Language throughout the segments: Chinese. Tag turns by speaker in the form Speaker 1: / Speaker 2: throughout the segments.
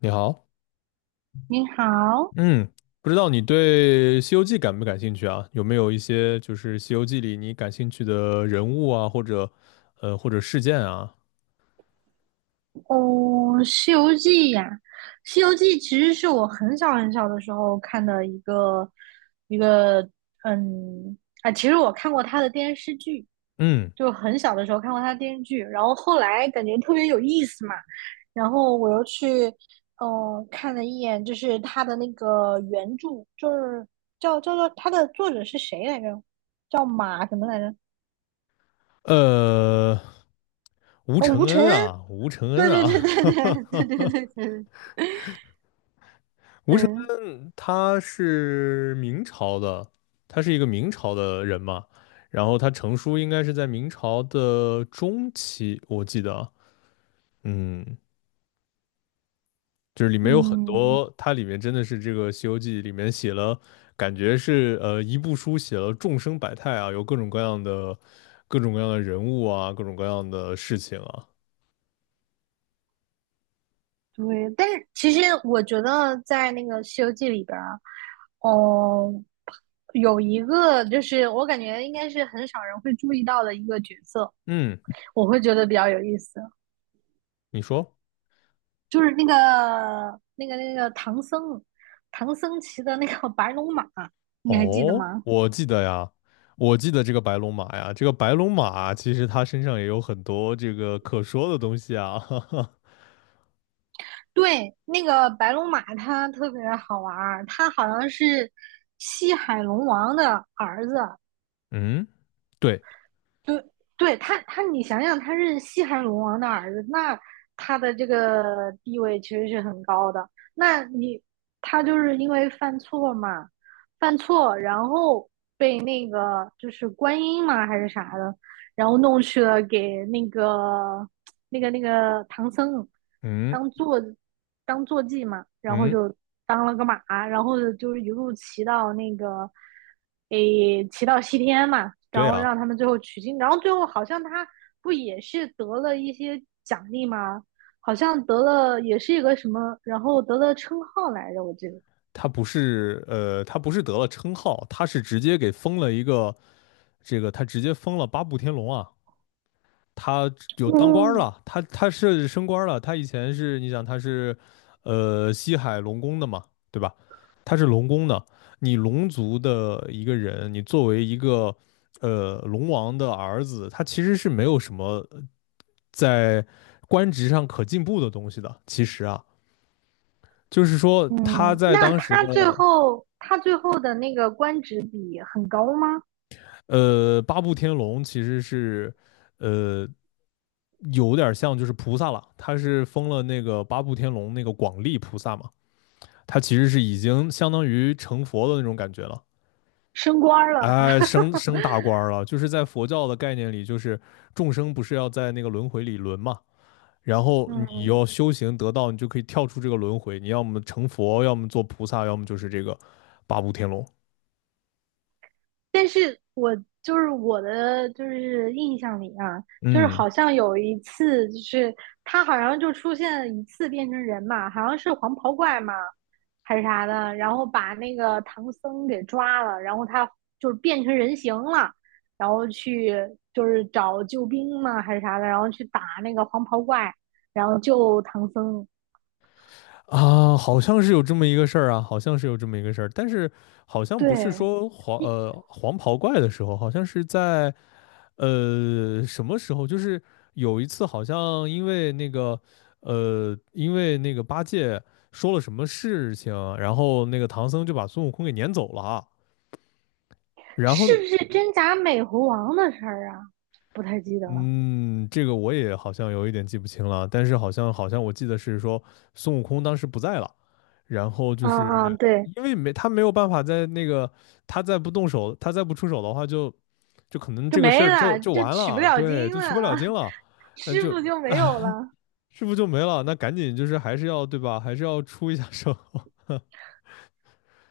Speaker 1: 你好，
Speaker 2: 你好。
Speaker 1: 嗯，不知道你对《西游记》感不感兴趣啊？有没有一些就是《西游记》里你感兴趣的人物啊，或者或者事件啊？
Speaker 2: 哦，《西游记》呀，《西游记》其实是我很小很小的时候看的一个一个，嗯，其实我看过他的电视剧，
Speaker 1: 嗯，
Speaker 2: 就很小的时候看过他的电视剧，然后后来感觉特别有意思嘛。然后我又去，看了一眼，就是他的那个原著，就是叫做。他的作者是谁来着？叫马什么来着？
Speaker 1: 呃，吴
Speaker 2: 叫
Speaker 1: 承
Speaker 2: 吴承
Speaker 1: 恩
Speaker 2: 恩。
Speaker 1: 啊，吴承
Speaker 2: 对
Speaker 1: 恩
Speaker 2: 对对
Speaker 1: 啊，
Speaker 2: 对对对对 对对。
Speaker 1: 吴承
Speaker 2: 对，
Speaker 1: 恩他是明朝的，他是一个明朝的人嘛，然后他成书应该是在明朝的中期，我记得啊。嗯。就是里面有很
Speaker 2: 嗯，
Speaker 1: 多，它里面真的是这个《西游记》里面写了，感觉是一部书写了众生百态啊，有各种各样的人物啊，各种各样的事情啊。
Speaker 2: 对，但是其实我觉得在那个《西游记》里边儿，哦，有一个就是我感觉应该是很少人会注意到的一个角色，
Speaker 1: 嗯，
Speaker 2: 我会觉得比较有意思。
Speaker 1: 你说？
Speaker 2: 就是那个唐僧，唐僧骑的那个白龙马，你还记得
Speaker 1: 哦，
Speaker 2: 吗？
Speaker 1: 我记得呀，我记得这个白龙马呀，这个白龙马其实它身上也有很多这个可说的东西啊。哈哈。
Speaker 2: 对，那个白龙马它特别好玩儿，它好像是西海龙王的儿子。
Speaker 1: 嗯，对，
Speaker 2: 对，对他,你想想，他是西汉龙王的儿子，那他的这个地位其实是很高的。那你，他就是因为犯错嘛，犯错，然后被那个就是观音嘛还是啥的，然后弄去了给那个唐僧
Speaker 1: 嗯
Speaker 2: 当坐当坐骑嘛，然后
Speaker 1: 嗯，
Speaker 2: 就当了个马，然后就是一路骑到那个诶骑到西天嘛，然
Speaker 1: 对
Speaker 2: 后
Speaker 1: 啊。
Speaker 2: 让他们最后取经，然后最后好像他不也是得了一些奖励吗？好像得了也是一个什么，然后得了称号来着，我记得。
Speaker 1: 他不是他不是得了称号，他是直接给封了一个，这个他直接封了八部天龙啊，他有当官儿
Speaker 2: 嗯，
Speaker 1: 了，他是升官儿了，他以前是你想他是西海龙宫的嘛，对吧？他是龙宫的，你龙族的一个人，你作为一个龙王的儿子，他其实是没有什么在官职上可进步的东西的，其实啊。就是说，他
Speaker 2: 嗯，
Speaker 1: 在
Speaker 2: 那
Speaker 1: 当时
Speaker 2: 他
Speaker 1: 的
Speaker 2: 最后他最后的那个官职比很高吗？
Speaker 1: 八部天龙其实是呃有点像就是菩萨了，他是封了那个八部天龙那个广利菩萨嘛，他其实是已经相当于成佛的那种感觉了。
Speaker 2: 升官了。
Speaker 1: 哎，升 升大官儿了，就是在佛教的概念里，就是众生不是要在那个轮回里轮嘛，然后你
Speaker 2: 嗯
Speaker 1: 要修行得道，你就可以跳出这个轮回，你要么成佛，要么做菩萨，要么就是这个八部天龙。
Speaker 2: 但是我就是我的就是印象里啊，就是
Speaker 1: 嗯。
Speaker 2: 好像有一次，就是他好像就出现了一次变成人嘛，好像是黄袍怪嘛还是啥的，然后把那个唐僧给抓了，然后他就是变成人形了，然后去就是找救兵嘛还是啥的，然后去打那个黄袍怪，然后救唐僧。
Speaker 1: 啊，好像是有这么一个事儿啊，好像是有这么一个事儿，但是好像不是
Speaker 2: 对，
Speaker 1: 说黄
Speaker 2: 你
Speaker 1: 呃黄袍怪的时候，好像是在什么时候，就是有一次好像因为那个因为那个八戒说了什么事情，然后那个唐僧就把孙悟空给撵走了啊然后
Speaker 2: 是不是真假美猴王的事儿啊？不太记得了。
Speaker 1: 嗯，这个我也好像有一点记不清了，但是好像我记得是说孙悟空当时不在了，然后就
Speaker 2: 嗯
Speaker 1: 是
Speaker 2: 嗯，对，
Speaker 1: 因为没他没有办法在那个他再不出手的话就，就可能
Speaker 2: 就
Speaker 1: 这个事
Speaker 2: 没
Speaker 1: 儿就
Speaker 2: 了，
Speaker 1: 就
Speaker 2: 就
Speaker 1: 完
Speaker 2: 取不
Speaker 1: 了，
Speaker 2: 了
Speaker 1: 对，
Speaker 2: 经
Speaker 1: 就取不了
Speaker 2: 了。
Speaker 1: 经了，嗯，
Speaker 2: 师
Speaker 1: 就
Speaker 2: 傅就没有了。
Speaker 1: 师傅就没了？那赶紧就是还是要对吧？还是要出一下手。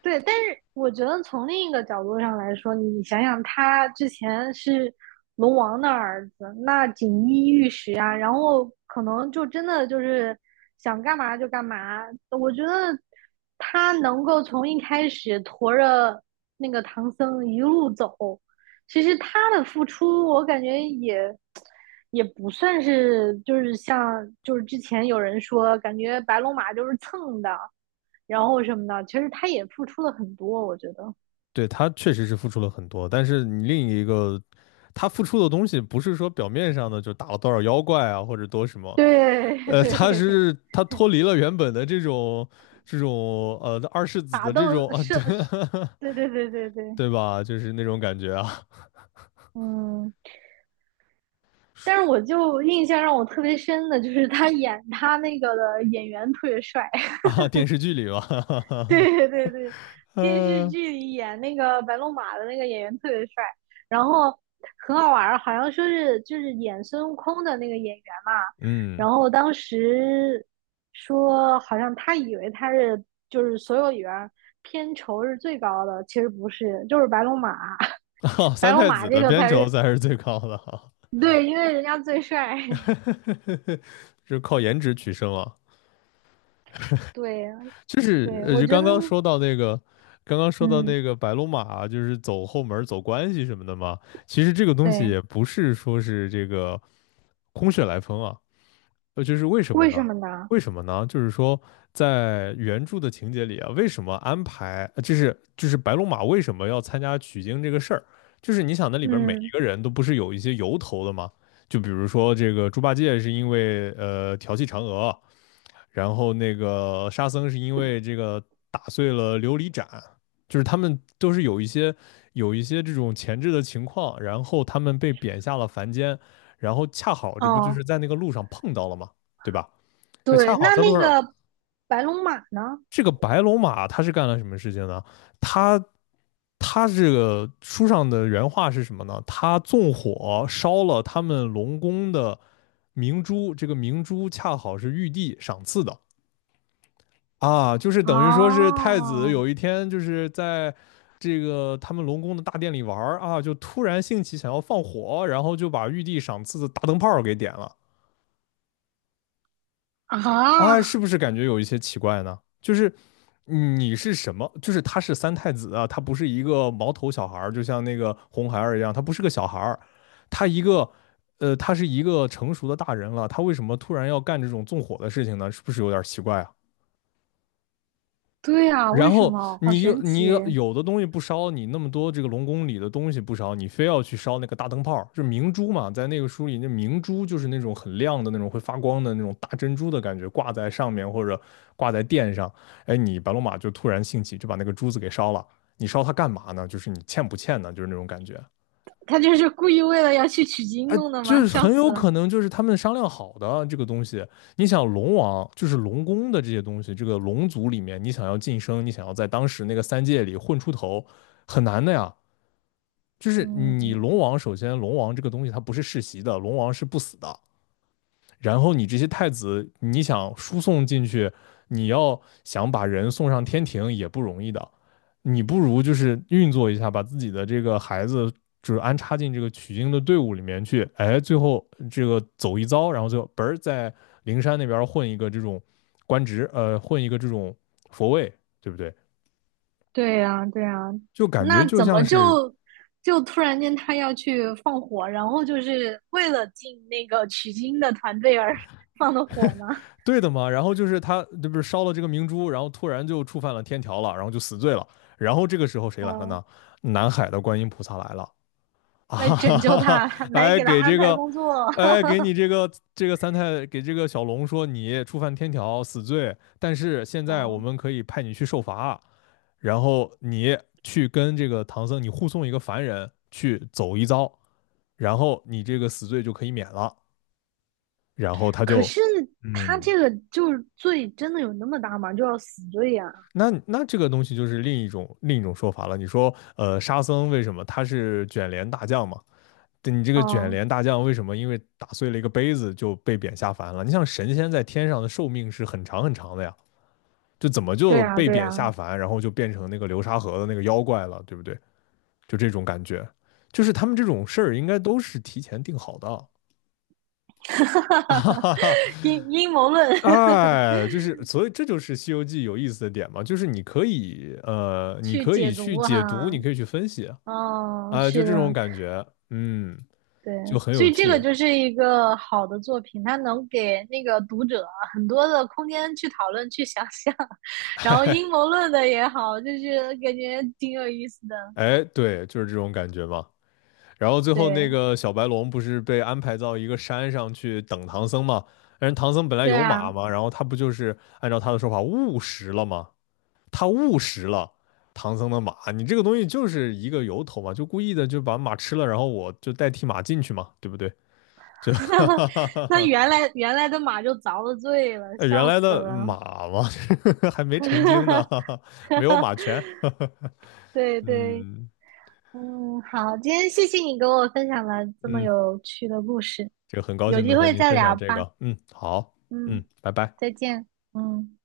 Speaker 2: 对，但是我觉得从另一个角度上来说，你想想，他之前是龙王的儿子，那锦衣玉食啊，然后可能就真的就是想干嘛就干嘛。我觉得他能够从一开始驮着那个唐僧一路走，其实他的付出，我感觉也不算是就是像就是之前有人说，感觉白龙马就是蹭的，然后什么的。其实他也付出了很多，我觉得。
Speaker 1: 对，他确实是付出了很多，但是你另一个他付出的东西不是说表面上的就打了多少妖怪啊，或者多什么。
Speaker 2: 对 对
Speaker 1: 他
Speaker 2: 对对，
Speaker 1: 是他脱离了原本的这种这种二世子
Speaker 2: 打
Speaker 1: 的这种
Speaker 2: 斗
Speaker 1: 啊，
Speaker 2: 是，
Speaker 1: 对
Speaker 2: 对对对对对，
Speaker 1: 对吧？就是那种感觉啊
Speaker 2: 嗯。但是我就印象让我特别深的就是他那个的演员特别帅。
Speaker 1: 啊，电视剧里吧，
Speaker 2: 对对对，电视
Speaker 1: 呃
Speaker 2: 剧里演那个白龙马的那个演员特别帅，然后很好玩儿，好像说是就是演孙悟空的那个演员嘛，
Speaker 1: 嗯，
Speaker 2: 然后当时说好像他以为他是就是所有里边儿片酬是最高的，其实不是，就是白龙马。
Speaker 1: 哈，
Speaker 2: 白
Speaker 1: 三
Speaker 2: 龙
Speaker 1: 太
Speaker 2: 马
Speaker 1: 子
Speaker 2: 这
Speaker 1: 的
Speaker 2: 个
Speaker 1: 片
Speaker 2: 才
Speaker 1: 酬
Speaker 2: 是。
Speaker 1: 才是最高的啊，
Speaker 2: 对，因为人家最帅。
Speaker 1: 是靠颜值取胜啊。
Speaker 2: 对
Speaker 1: 就是
Speaker 2: 对，我
Speaker 1: 就
Speaker 2: 觉
Speaker 1: 刚
Speaker 2: 得
Speaker 1: 刚说到那个，刚刚说到
Speaker 2: 嗯
Speaker 1: 那个白龙马，就是走后门儿走关系什么的嘛。其实这个东西
Speaker 2: 对，
Speaker 1: 也不是说是这个空穴来风啊，就是为什么
Speaker 2: 为
Speaker 1: 呢？
Speaker 2: 什么呢？
Speaker 1: 为什么呢？就是说，在原著的情节里啊，为什么安排，白龙马为什么要参加取经这个事儿？就是你想，那里边每
Speaker 2: 嗯
Speaker 1: 一个人都不是有一些由头的吗？就比如说这个猪八戒是因为调戏嫦娥，然后那个沙僧是因为这个打碎了琉璃盏，就是他们都是有一些这种前置的情况，然后他们被贬下了凡间。然后恰好这不就
Speaker 2: 哦。
Speaker 1: 是在那个路上碰到了吗？对吧？就恰
Speaker 2: 对，
Speaker 1: 好
Speaker 2: 那
Speaker 1: 在路
Speaker 2: 那
Speaker 1: 上，
Speaker 2: 个白龙马呢？
Speaker 1: 这个白龙马他是干了什么事情呢？他他这个书上的原话是什么呢？他纵火烧了他们龙宫的明珠，这个明珠恰好是玉帝赏赐的啊，就是
Speaker 2: 啊
Speaker 1: 等于说是太子有一天就是在。这个他们龙宫的大殿里玩啊，就突然兴起想要放火，然后就把玉帝赏赐的大灯泡给点了。啊，是
Speaker 2: 啊，
Speaker 1: 不是感觉有一些奇怪呢？就是你是什么？就是他是三太子啊，他不是一个毛头小孩儿，就像那个红孩儿一样，他不是个小孩儿，他一个他是一个成熟的大人了，他为什么突然要干这种纵火的事情呢？是不是有点奇怪啊？
Speaker 2: 对啊，为
Speaker 1: 然
Speaker 2: 什
Speaker 1: 后
Speaker 2: 么？好
Speaker 1: 你又
Speaker 2: 神
Speaker 1: 你
Speaker 2: 奇！
Speaker 1: 又有的东西不烧，你那么多这个龙宫里的东西不烧，你非要去烧那个大灯泡，就明珠嘛，在那个书里，那明珠就是那种很亮的那种会发光的那种大珍珠的感觉，挂在上面或者挂在殿上。哎，你白龙马就突然兴起，就把那个珠子给烧了。你烧它干嘛呢？就是你欠不欠呢？就是那种感觉。
Speaker 2: 他就是故意为了要去取经
Speaker 1: 哎，
Speaker 2: 弄的吗？
Speaker 1: 就是
Speaker 2: 笑
Speaker 1: 很
Speaker 2: 死
Speaker 1: 有
Speaker 2: 了。
Speaker 1: 可能就是他们商量好的这个东西。你想龙王就是龙宫的这些东西，这个龙族里面，你想要晋升，你想要在当时那个三界里混出头，很难的呀。就是你龙
Speaker 2: 嗯，
Speaker 1: 王，首先龙王这个东西它不是世袭的，龙王是不死的，然后你这些太子，你想输送进去，你要想把人送上天庭也不容易的，你不如就是运作一下，把自己的这个孩子就是安插进这个取经的队伍里面去，哎，最后这个走一遭，然后最后嘣儿在灵山那边混一个这种官职，混一个这种佛位，对不对？
Speaker 2: 对呀，对呀，
Speaker 1: 就感觉
Speaker 2: 那
Speaker 1: 就
Speaker 2: 怎么
Speaker 1: 像是
Speaker 2: 就就突然间他要去放火，然后就是为了进那个取经的团队而放的火吗？
Speaker 1: 对的嘛。然后就是他这不是烧了这个明珠，然后突然就触犯了天条了，然后就死罪了。然后这个时候谁来了呢？
Speaker 2: 嗯，
Speaker 1: 南海的观音菩萨来了 啊，
Speaker 2: 来
Speaker 1: 哈
Speaker 2: 拯救
Speaker 1: 哈哈，
Speaker 2: 他，来
Speaker 1: 来
Speaker 2: 给他
Speaker 1: 给
Speaker 2: 安
Speaker 1: 这
Speaker 2: 排
Speaker 1: 个，
Speaker 2: 工作。
Speaker 1: 哎，给你这个这个三太给这个小龙说你触犯天条死罪，但是现在我
Speaker 2: 嗯。
Speaker 1: 们可以派你去受罚，然后你去跟这个唐僧，你护送一个凡人去走一遭，然后你这个死罪就可以免了。然后他
Speaker 2: 可
Speaker 1: 就，
Speaker 2: 是他
Speaker 1: 嗯，
Speaker 2: 这个就是罪真的有那么大吗？就要死罪呀，
Speaker 1: 那那这个东西就是另一种说法了。你说，沙僧为什么他是卷帘大将嘛？对你这
Speaker 2: 啊
Speaker 1: 个卷
Speaker 2: 哦，
Speaker 1: 帘大将为什么因为打碎了一个杯子就被贬下凡了？你像神仙在天上的寿命是很长很长的呀，就怎么
Speaker 2: 对
Speaker 1: 就
Speaker 2: 呀，
Speaker 1: 被
Speaker 2: 对呀。
Speaker 1: 贬下凡，然后就变成那个流沙河的那个妖怪了，对不对？就这种感觉，就是他们这种事儿应该都是提前定好的啊。哈哈
Speaker 2: 阴谋论
Speaker 1: 哎，就是所以这就是《西游记》有意思的点嘛，就是你可以你
Speaker 2: 去
Speaker 1: 可以
Speaker 2: 解
Speaker 1: 去
Speaker 2: 读哈，
Speaker 1: 解读，你
Speaker 2: 啊
Speaker 1: 可以去分析
Speaker 2: 哦，
Speaker 1: 啊，就
Speaker 2: 是的，
Speaker 1: 这种感觉，嗯，
Speaker 2: 对，
Speaker 1: 就很
Speaker 2: 所
Speaker 1: 有
Speaker 2: 以这个
Speaker 1: 趣，
Speaker 2: 就是一个好的作品，它能给那个读者啊很多的空间去讨论、去想象，然后阴谋 论的也好，就是感觉挺有意思的。
Speaker 1: 哎，对，就是这种感觉嘛。然后最后那
Speaker 2: 对，
Speaker 1: 个小白龙不是被安排到一个山上去等唐僧嘛？但是唐僧本来
Speaker 2: 对
Speaker 1: 有
Speaker 2: 啊，
Speaker 1: 马嘛，然后他不就是按照他的说法误食了吗？他误食了唐僧的马，你这个东西就是一个由头嘛，就故意的就把马吃了，然后我就代替马进去嘛，对不对？就哈哈哈
Speaker 2: 那
Speaker 1: 哈，
Speaker 2: 原来的马就遭了罪了，
Speaker 1: 原
Speaker 2: 笑
Speaker 1: 来
Speaker 2: 死
Speaker 1: 的
Speaker 2: 了。
Speaker 1: 马嘛，还没成精呢，没有马权。
Speaker 2: 对对，
Speaker 1: 嗯
Speaker 2: 嗯，好，今天谢谢你给我分享了这么
Speaker 1: 嗯，
Speaker 2: 有趣的故事，
Speaker 1: 这个很高
Speaker 2: 有
Speaker 1: 兴
Speaker 2: 机
Speaker 1: 能和
Speaker 2: 会
Speaker 1: 您
Speaker 2: 再
Speaker 1: 分
Speaker 2: 聊
Speaker 1: 享这
Speaker 2: 吧。
Speaker 1: 个。嗯，好，嗯，
Speaker 2: 嗯，
Speaker 1: 拜拜。
Speaker 2: 再见。嗯。